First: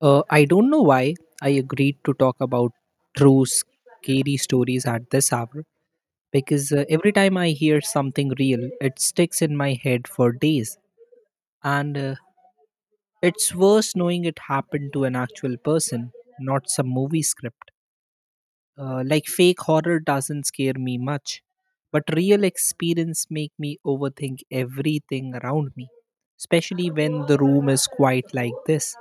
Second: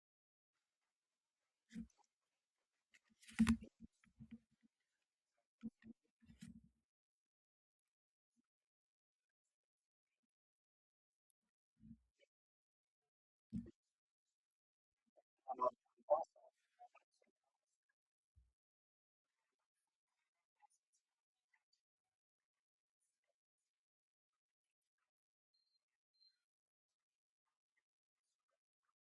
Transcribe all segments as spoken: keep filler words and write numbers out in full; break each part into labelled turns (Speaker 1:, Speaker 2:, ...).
Speaker 1: Uh, I don't know why I agreed to talk about true scary stories at this hour because uh, every time I hear something real, it sticks in my head for days. And uh, it's worse knowing it happened to an actual person, not some movie script. Uh, like fake horror doesn't scare me much, but real experience make me overthink everything around me, especially when the room is quiet like this.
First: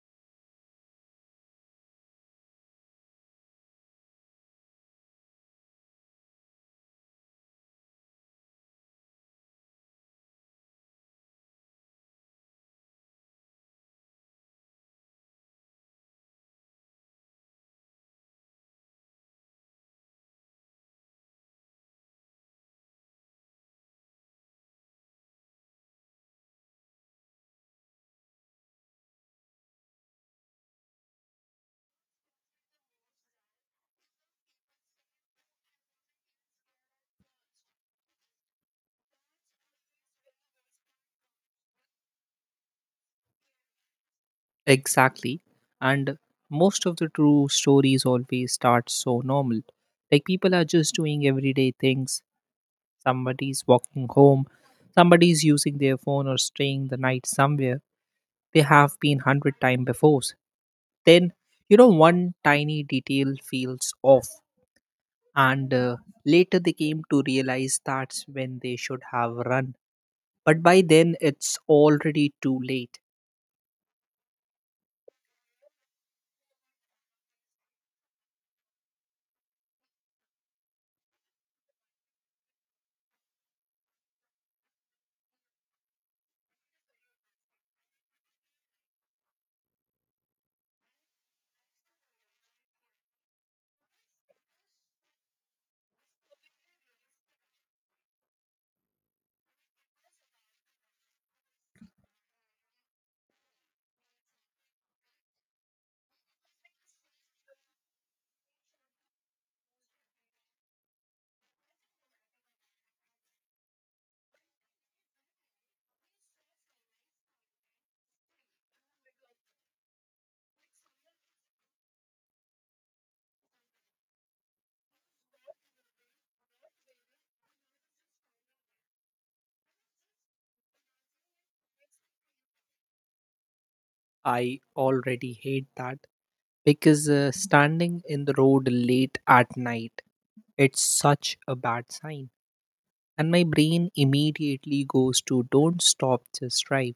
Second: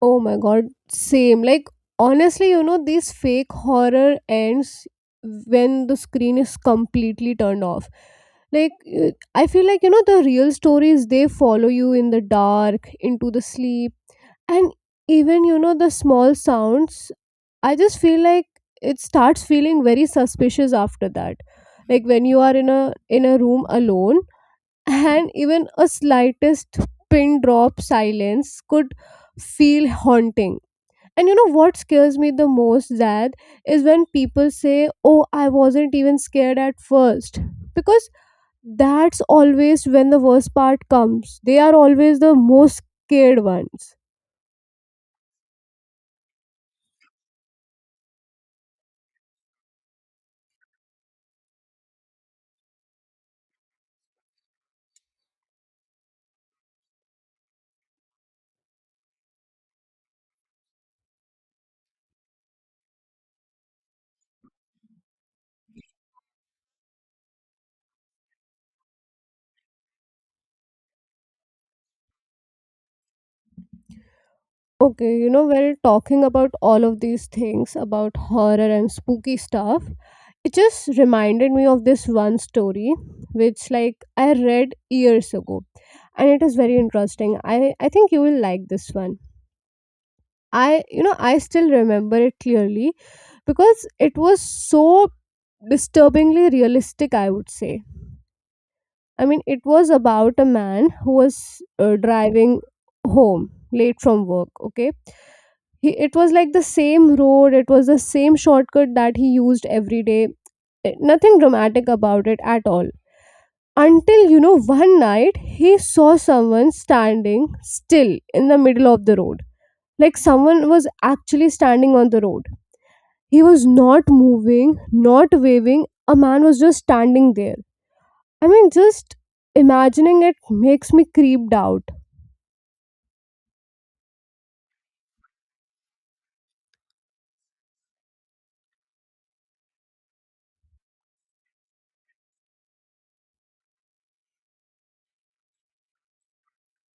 Speaker 2: Oh my god, same. Like, honestly, you know, these fake horror ends when the screen is completely turned off. Like, uh, I feel like, you know, the real stories, they follow you in the dark, into the sleep, and even, you know, the small sounds. I just feel like it starts feeling very suspicious after that. Like when you are in a in a room alone, and even a slightest pin drop silence could feel haunting. And you know what scares me the most, Zad, is when people say, "Oh, I wasn't even scared at first," because that's always when the worst part comes. They are always the most scared ones.
Speaker 1: Exactly. And most of the true stories always start so normal. Like people are just doing everyday things. Somebody's walking home, somebody's using their phone or staying the night somewhere. They have been hundred times before. Then, you know, one tiny detail feels off. And uh, later they came to realize that's when they should have run. But by then, it's already too late.
Speaker 2: Okay, you know, while talking about all of these things, about horror and spooky stuff, it just reminded me of this one story, which like I read years ago. And it is very interesting. I, I think you will like this one. I, you know, I still remember it clearly because it was so disturbingly realistic, I would say. I mean, it was about a man who was uh, driving home late from work, okay? He, it was like the same road, it was the same shortcut that he used every day. Eh, nothing dramatic about it at all. Until, you know, one night he saw someone standing still in the middle of the road, like someone was actually standing on the road. He was not moving, not waving. A man was just standing there. I mean, just imagining it makes me creeped out.
Speaker 1: I already hate that because uh, standing in the road late at night, it's such a bad sign, and my brain immediately goes to don't stop, just drive.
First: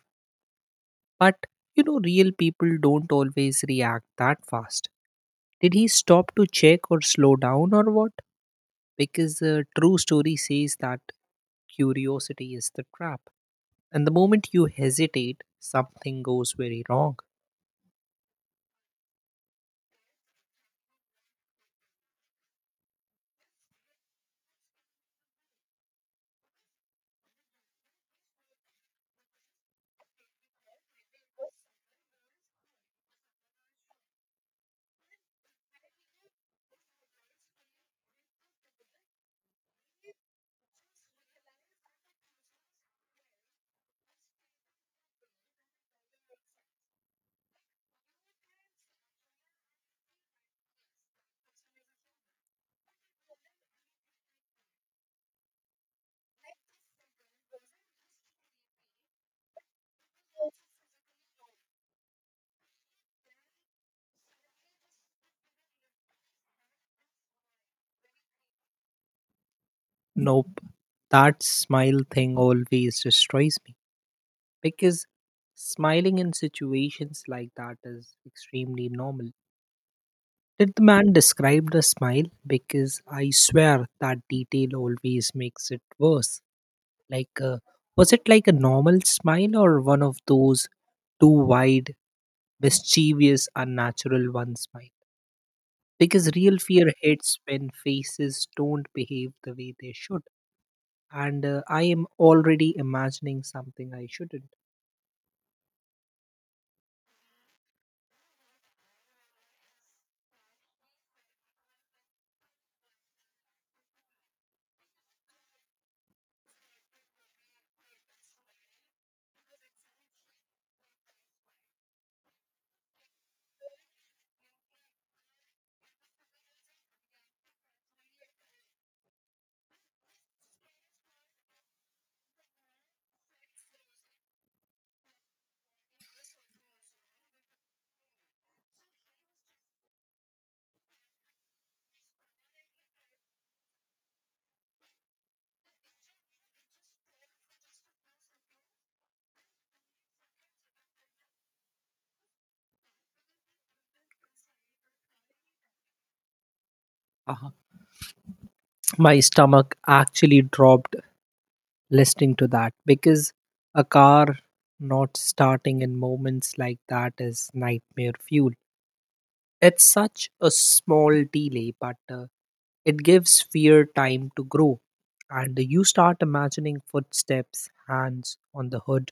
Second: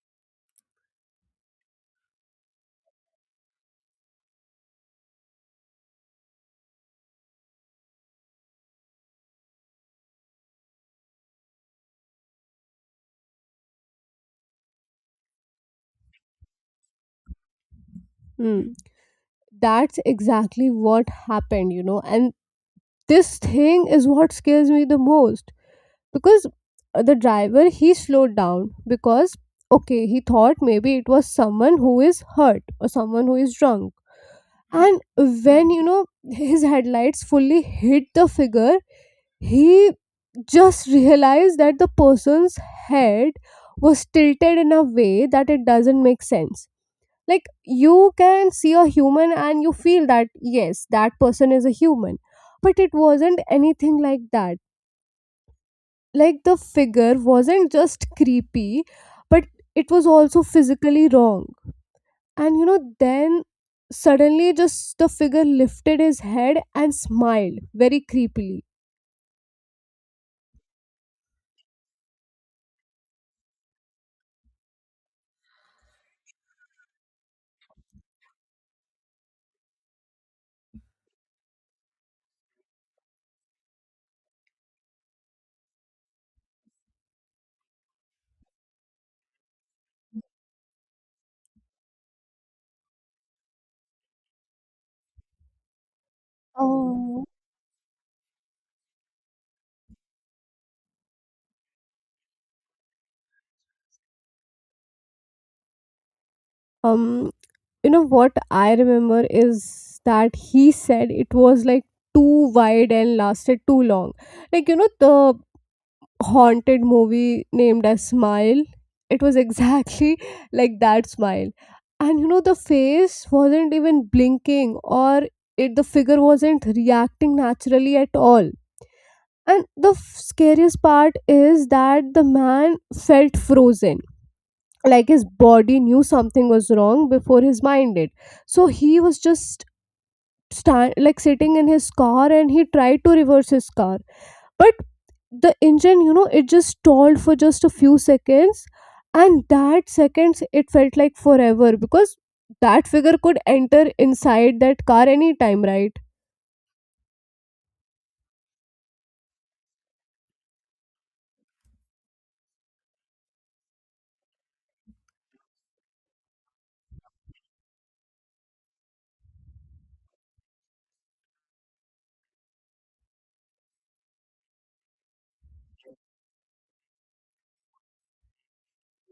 Speaker 1: But you know, real people don't always react that fast. Did he stop to check or slow down or what? Because the true story says that curiosity is the trap, and the moment you hesitate something goes very wrong.
Speaker 2: Hmm. That's exactly what happened, you know. And this thing is what scares me the most because uh, the driver, he slowed down because, okay, he thought maybe it was someone who is hurt or someone who is drunk. And when, you know, his headlights fully hit the figure, he just realized that the person's head was tilted in a way that it doesn't make sense. Like, you can see a human and you feel that yes, that person is a human, but it wasn't anything like that. Like, the figure wasn't just creepy, but it was also physically wrong. And you know, then suddenly just the figure lifted his head and smiled very creepily.
Speaker 1: Nope. That smile thing always destroys me, because smiling in situations like that is extremely normal. Did the man describe the smile? Because I swear that detail always makes it worse. Like, uh, was it like a normal smile or one of those too wide, mischievous, unnatural one smile? Because real fear
Speaker 2: Oh.
Speaker 1: hits when faces don't behave the way they should. And uh, I am already imagining something I shouldn't.
Speaker 2: Um, you know what I remember is that he said it was like too wide and lasted too long. Like, you know, the haunted movie named as Smile. It was exactly like that smile. And you know, the face wasn't even blinking, or it the figure wasn't reacting naturally at all. And the f- scariest part is that the man felt frozen. Like, his body knew something was wrong before his mind did. So he was just stand like sitting in his car, and he tried to reverse his car, but the engine, you know, it just stalled for just a few seconds, and that seconds, it felt like forever because that figure could enter inside that car anytime, right?
Speaker 1: uh My stomach actually dropped listening to that because a car not starting in moments like that is nightmare fuel. It's such a small delay, but uh, it gives fear time to grow. And you start imagining footsteps, hands on the hood,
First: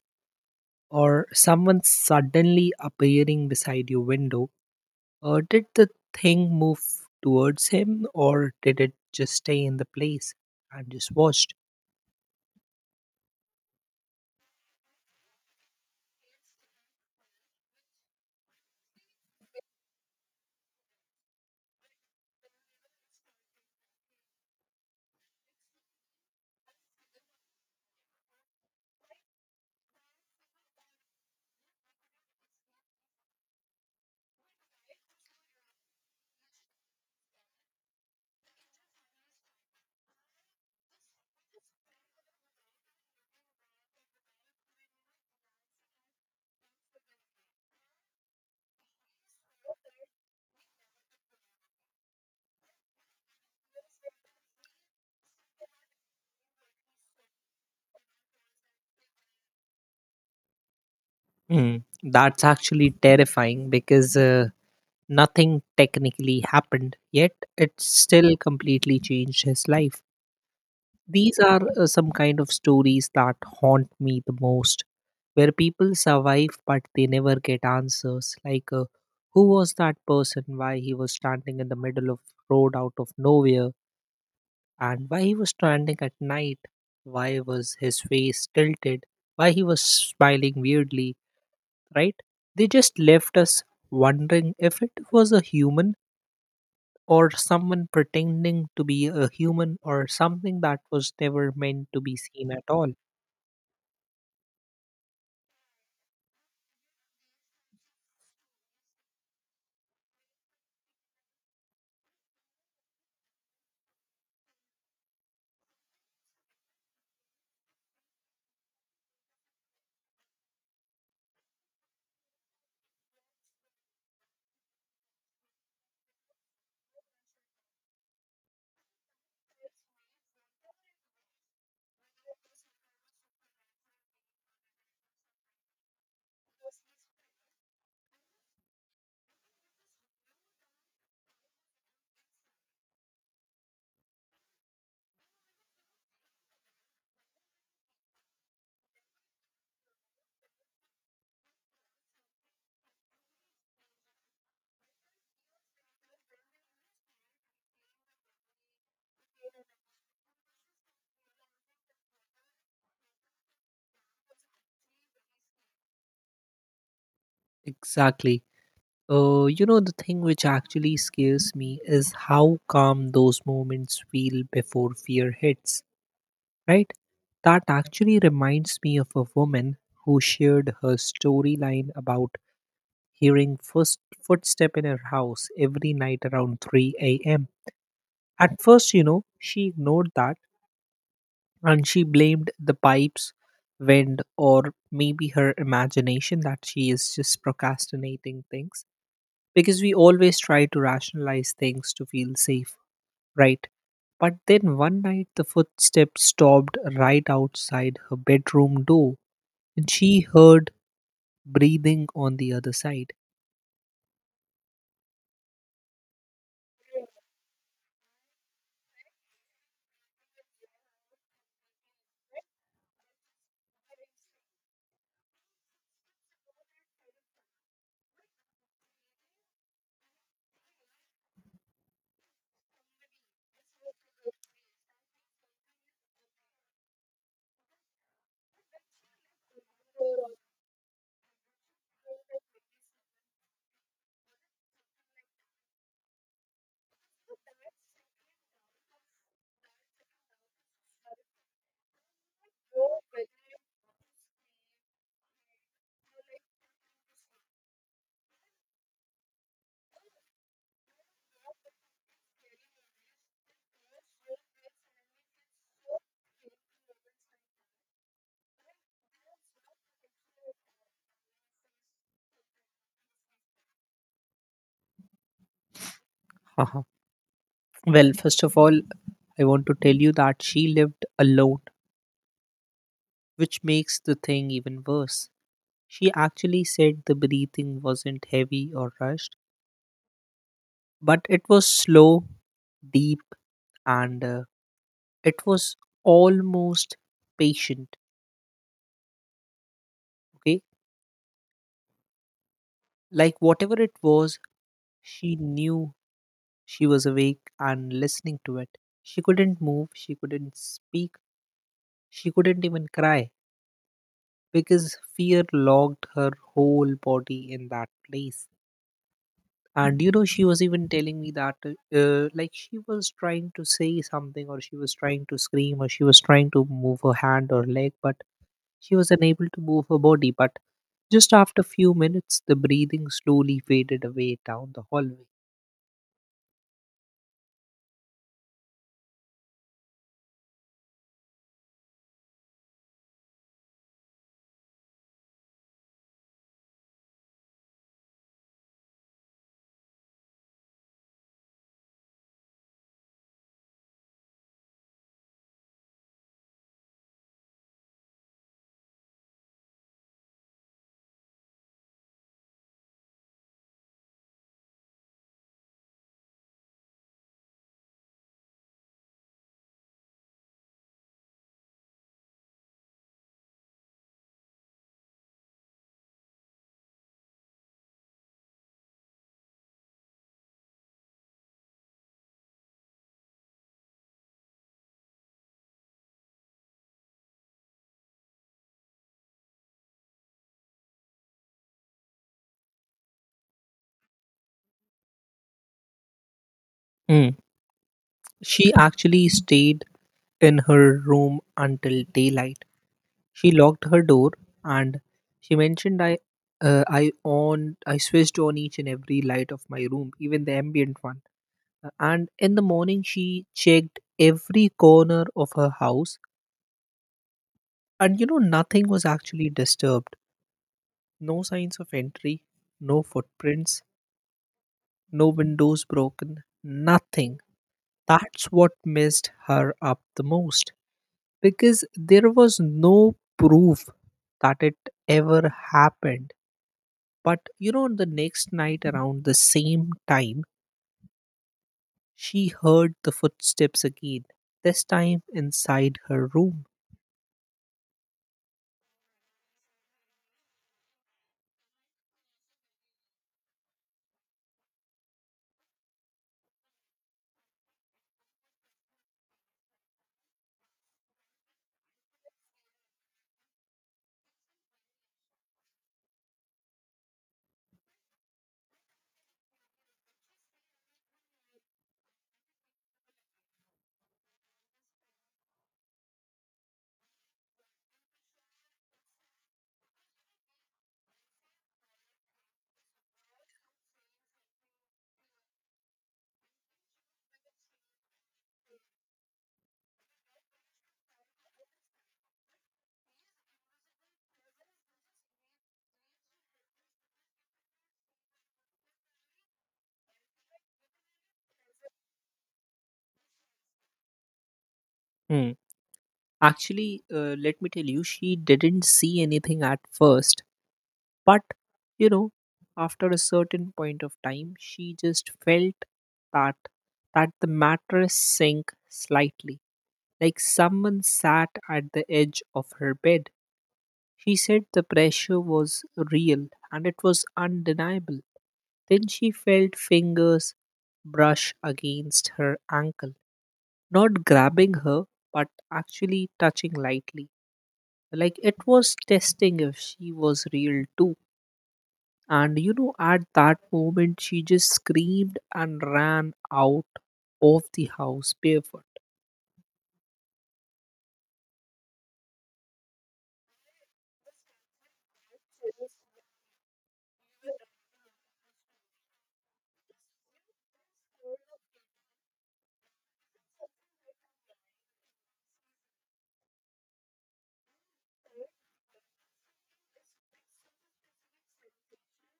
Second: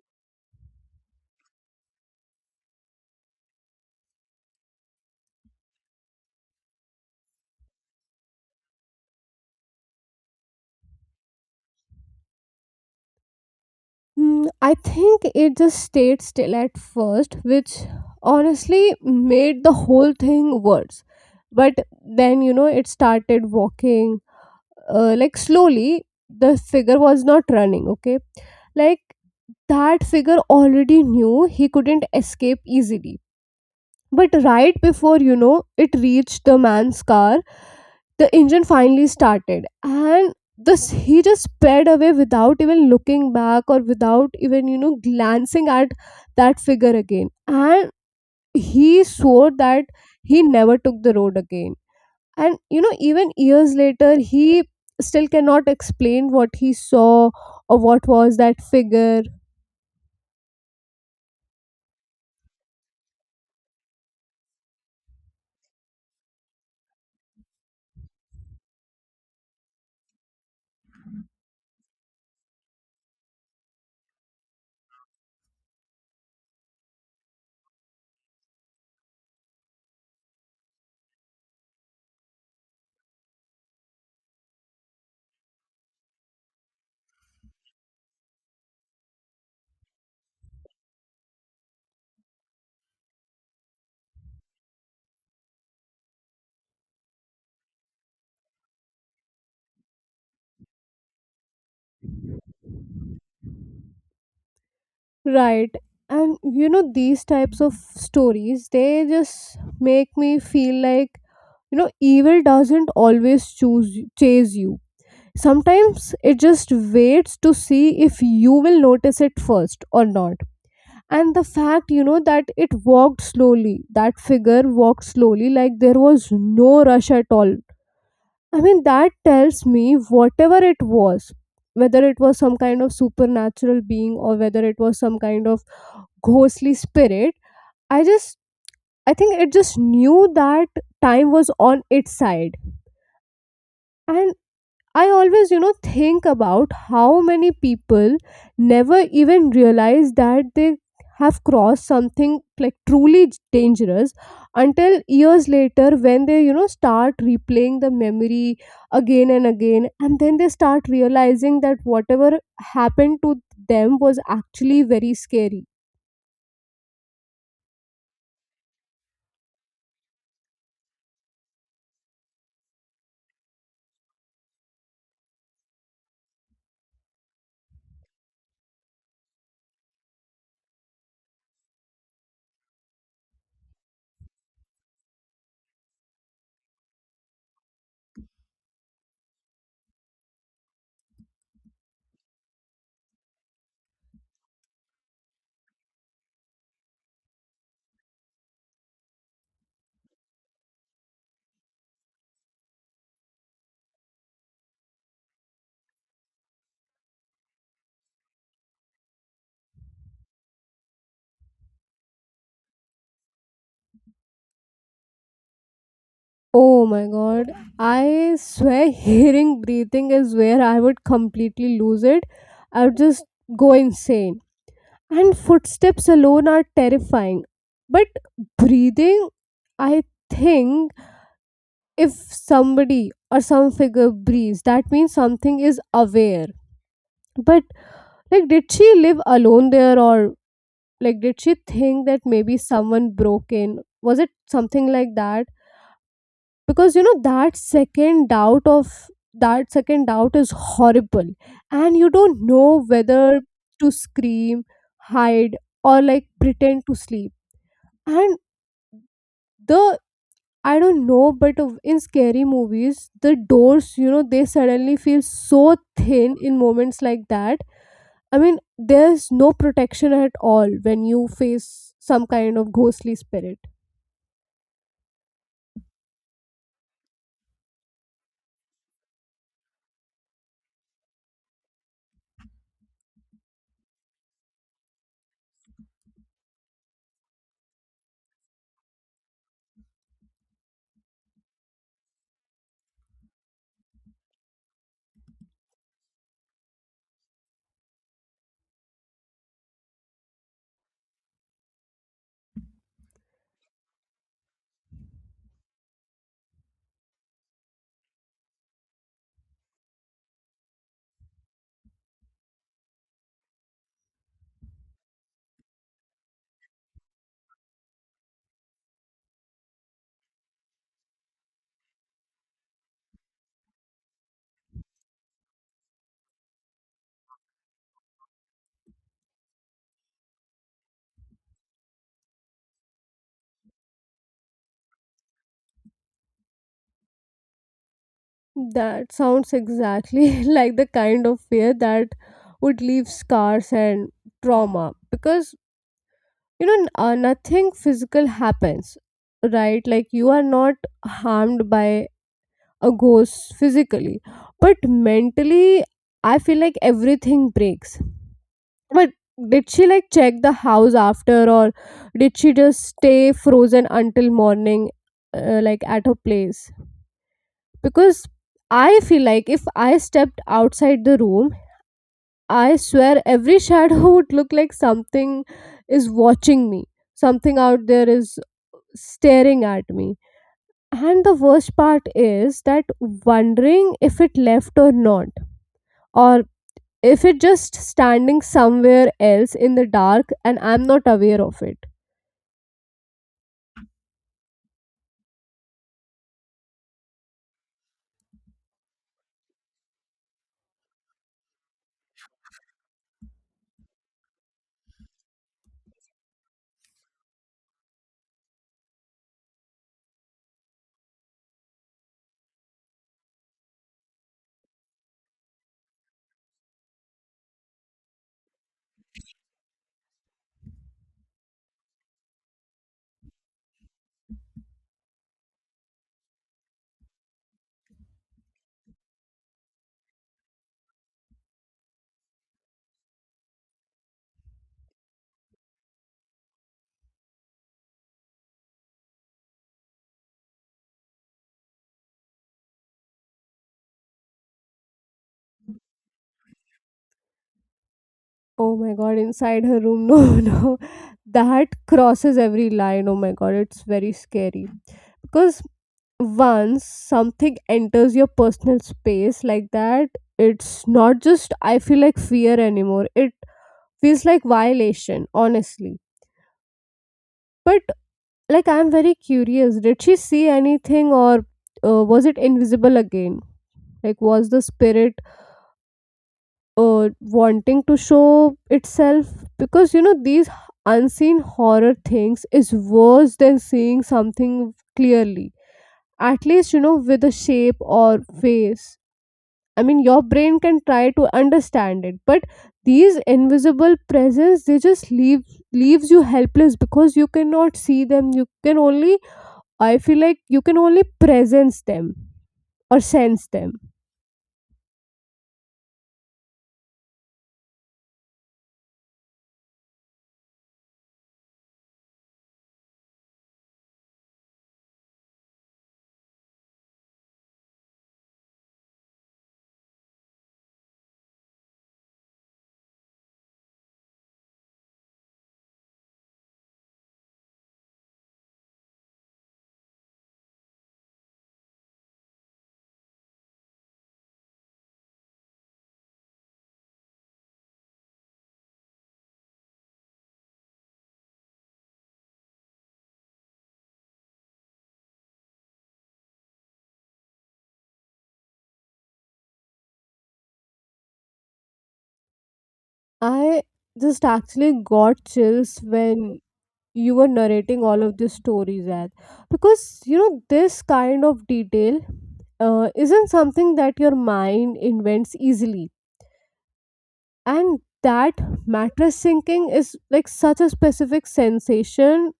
Speaker 1: or someone suddenly appearing beside your window. Uh, did the thing move towards him, or did it just stay in the place and just watched?
Speaker 2: Hmm, I think it just stayed still at first, which honestly made the whole thing worse. But then, you know, it started walking, uh, like slowly. The figure was not running, okay? Like, that figure already knew he couldn't escape easily. But right before, you know, it reached the man's car, the engine finally started, and this he just sped away without even looking back, or without even, you know, glancing at that figure again. And he swore that he never took the road again. And you know, even years later, he still cannot explain what he saw or what was that figure.
Speaker 1: Mm, that's actually terrifying because uh, nothing technically happened, yet it still completely changed his life. These are uh, some kind of stories that haunt me the most, where people survive but they never get answers. Like, uh, who was that person? Why he was standing in the middle of road out of nowhere, and why he was standing at night? Why was his face tilted? Why he was smiling weirdly? Right? They just left us wondering if it was a human or someone pretending to be a human or something that was never meant to be seen at all.
Speaker 2: Right. And you know, these types of stories, they just make me feel like, you know, evil doesn't always choose chase you. Sometimes it just waits to see if you will notice it first or not. And the fact, you know, that it walked slowly, that figure walked slowly, like there was no rush at all. I mean, that tells me whatever it was, whether it was some kind of supernatural being or whether it was some kind of ghostly spirit, I just, I think it just knew that time was on its side. And I always, you know, think about how many people never even realize that they have crossed something like truly j- dangerous, until years later when they, you know, start replaying the memory again and again, and then they start realizing that whatever happened to them was actually very scary.
Speaker 1: Exactly. Uh, you know, the thing which actually scares me is how calm those moments feel before fear hits, right? That actually reminds me of a woman who shared her storyline about hearing first footstep in her house every night around three a m. At first, you know, she ignored that and she blamed the pipes, wind, or maybe her imagination that she is just procrastinating things. Because we always try to rationalize things to feel safe, right? But then one night the footsteps stopped right outside her bedroom door and she heard breathing on the other side.
Speaker 2: Oh my god, I swear hearing breathing is where I would completely lose it. I would just go insane. And footsteps alone are terrifying. But breathing, I think if somebody or some figure breathes, that means something is aware. But like, did she live alone there? Or like, did she think that maybe someone broke in? Was it something like that? Because you know, that second doubt of, that second doubt is horrible, and you don't know whether to scream, hide, or like pretend to sleep. And the I don't know, but of- in scary movies, the doors, you know, they suddenly feel so thin in moments like that. I mean, there's no protection at all when you face some kind of ghostly spirit.
Speaker 1: Haha. Well, first of all, I want to tell you that she lived alone, which makes the thing even worse. She actually said the breathing wasn't heavy or rushed, but it was slow, deep, and uh, it was almost patient. Okay, like whatever it was, she knew she was awake and listening to it. She couldn't move, she couldn't speak, she couldn't even cry because fear locked her whole body in that place. And you know, she was even telling me that uh, uh, like she was trying to say something or she was trying to scream or she was trying to move her hand or leg, but she was unable to move her body. But just after few minutes the breathing slowly faded away down the hallway.
Speaker 2: That sounds exactly like the kind of fear that would leave scars and trauma, because you know n- uh, nothing physical happens, right? Like, you are not harmed by a ghost physically, but mentally, I feel like everything breaks. But did she like check the house after, or did she just stay frozen until morning, uh, like at her place? Because I feel like if I stepped outside the room, I swear every shadow would look like something is watching me, something out there is staring at me. And the worst part is that wondering if it left or not, or if it just standing somewhere else in the dark and I'm not aware of it.
Speaker 1: Mm. She actually stayed in her room until daylight. She locked her door, and she mentioned, i uh, i on, I switched on each and every light of my room, even the ambient one. And in the morning, she checked every corner of her house, and you know, nothing was actually disturbed. No signs of entry, no footprints, no windows broken, nothing. That's what messed her up the most because there was no proof that it ever happened. But you know, the next night around the same time, she heard the footsteps again, this time inside her room.
Speaker 2: Oh my god, inside her room, no, no, that crosses every line. Oh my god, it's very scary. Because once something enters your personal space like that, it's not just, I feel like, fear anymore. It feels like violation, honestly. But like, I'm very curious, did she see anything, or uh, was it invisible again? Like, was the spirit uh, wanting to show itself? Because, you know, these h- unseen horror things is worse than seeing something clearly. At least you know, with a shape or face, I mean, your brain can try to understand it. But these invisible presence, they just leave leaves you helpless because you cannot see them. You can only, I feel like, you can only presence them or sense them.
Speaker 1: Hmm. Actually, uh, let me tell you, she didn't see anything at first, but you know, after a certain point of time, she just felt that that the mattress sank slightly, like someone sat at the edge of her bed. She said the pressure was real and it was undeniable. Then she felt fingers brush against her ankle, not grabbing her, but actually touching lightly, like it was testing if she was real too. And you know, at that moment she just screamed and ran out of the house barefoot.
Speaker 2: I just actually got chills when you were narrating all of these stories, at because you know, this kind of detail uh, isn't something that your mind invents easily. And that mattress sinking is like such a specific sensation,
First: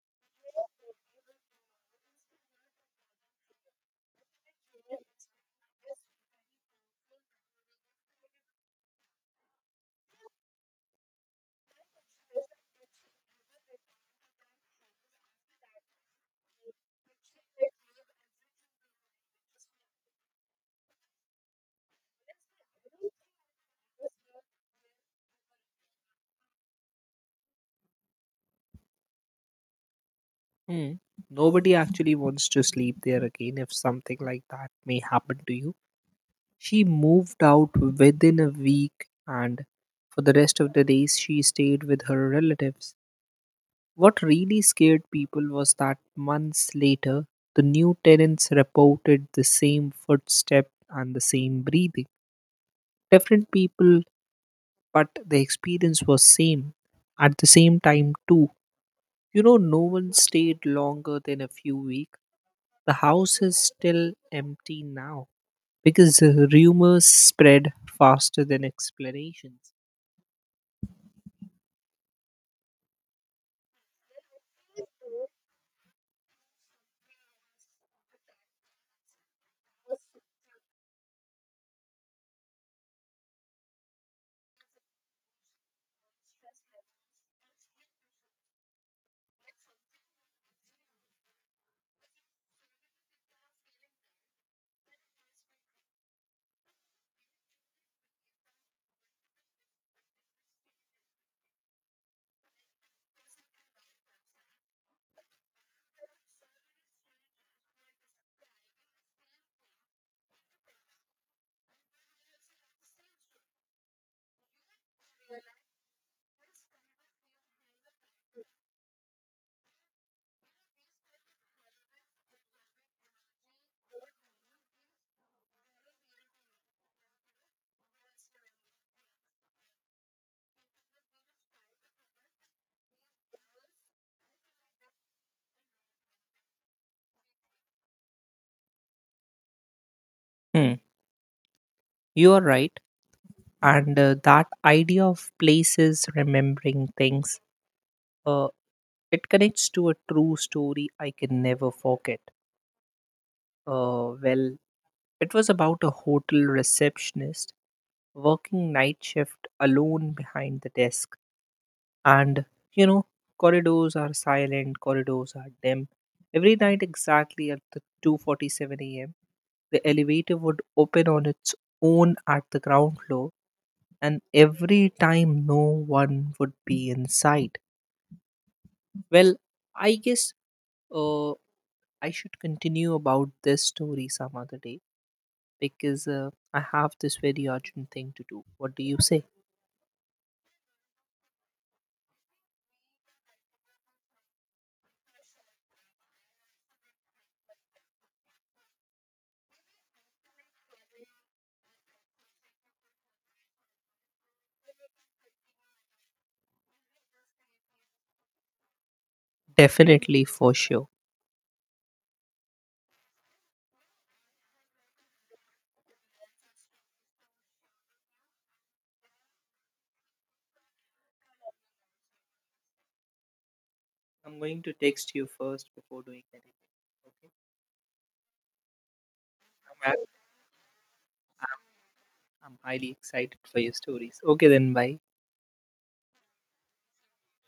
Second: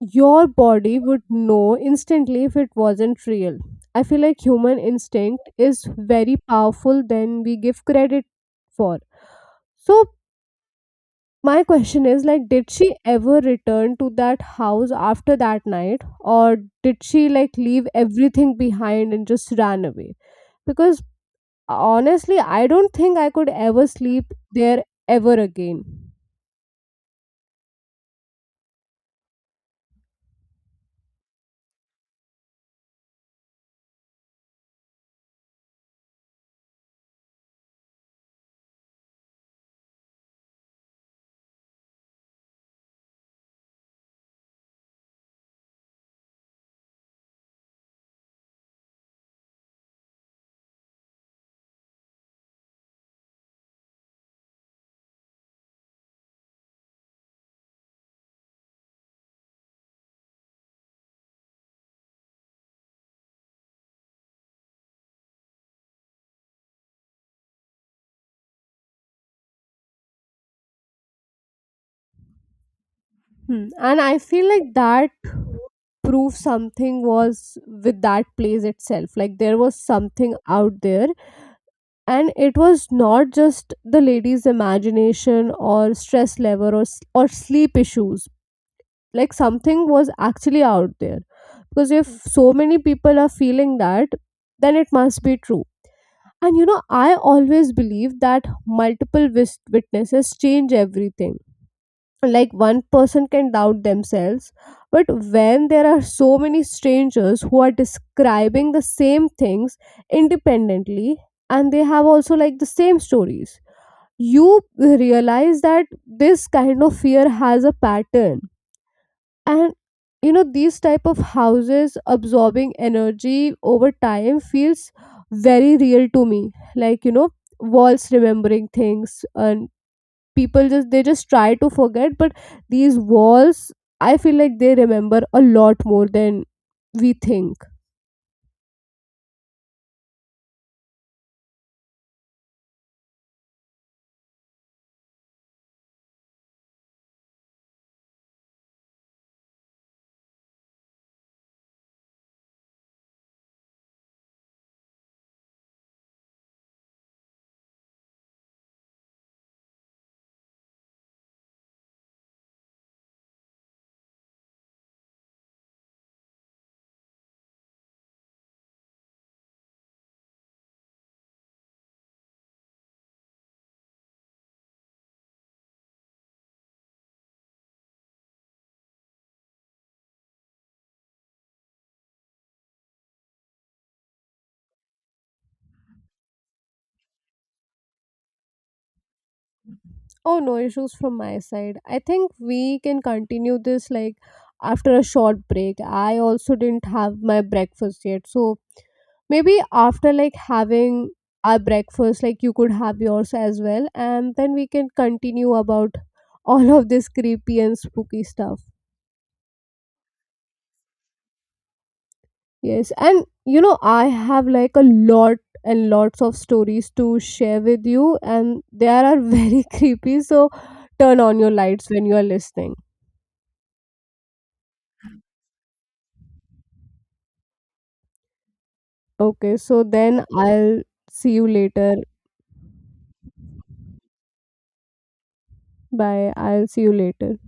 Speaker 2: your body would know instantly if it wasn't real. I feel like human instinct is very powerful than we give credit for. So my question is like, did she ever return to that house after that night, or did she like leave everything behind and just ran away? Because honestly, I don't think I could ever sleep there ever again.
Speaker 1: Hmm. Nobody actually wants to sleep there again if something like that may happen to you. She moved out within a week, and for the rest of the days she stayed with her relatives. What really scared people was that months later, the new tenants reported the same footstep and the same breathing. Different people, but the experience was same. At the same time, too, you know, no one stayed longer than a few weeks. The house is still empty now because the rumors spread faster than explanations.
Speaker 2: Hmm. And I feel like that proof something was with that place itself. Like there was something out there, and it was not just the lady's imagination or stress level or s- or sleep issues. Like something was actually out there. Because if so many people are feeling that, then it must be true. And you know, I always believe that multiple wis- witnesses change everything. Like one person can doubt themselves, but when there are so many strangers who are describing the same things independently, and they have also like the same stories, you realize that this kind of fear has a pattern. And you know, these type of houses absorbing energy over time feels very real to me. Like, you know, walls remembering things, and people just, they just try to forget, but these walls, I feel like they remember a lot more than we think.
Speaker 1: Hmm, you are right, and uh, that idea of places remembering things. Uh, It connects to a true story I can never forget. Uh, well, it was about a hotel receptionist working night shift alone behind the desk. And, you know, corridors are silent, corridors are dim. Every night exactly at the two forty-seven a m, the elevator would open on its own at the ground floor, and every time no one would be inside. Well, I guess uh, I should continue about this story some other day because uh, I have this very urgent thing to do. What do you say?
Speaker 2: Oh, no issues from my side. I think we can continue this like after a short break. I also didn't have my breakfast yet, so maybe after like having our breakfast, like you could have yours as well, and then we can continue about all of this creepy and spooky stuff.
Speaker 1: Definitely, for sure.
Speaker 2: Yes, and you know, I have like a lot and lots of stories to share with you, and they are very creepy. So turn on your lights when you are listening.
Speaker 1: I'm going to text you first before doing anything. Okay.
Speaker 2: Okay, so
Speaker 1: I'm,
Speaker 2: then I'll see you later.
Speaker 1: I'm highly excited for your stories. Okay, then, bye.
Speaker 2: Bye. I'll see you later.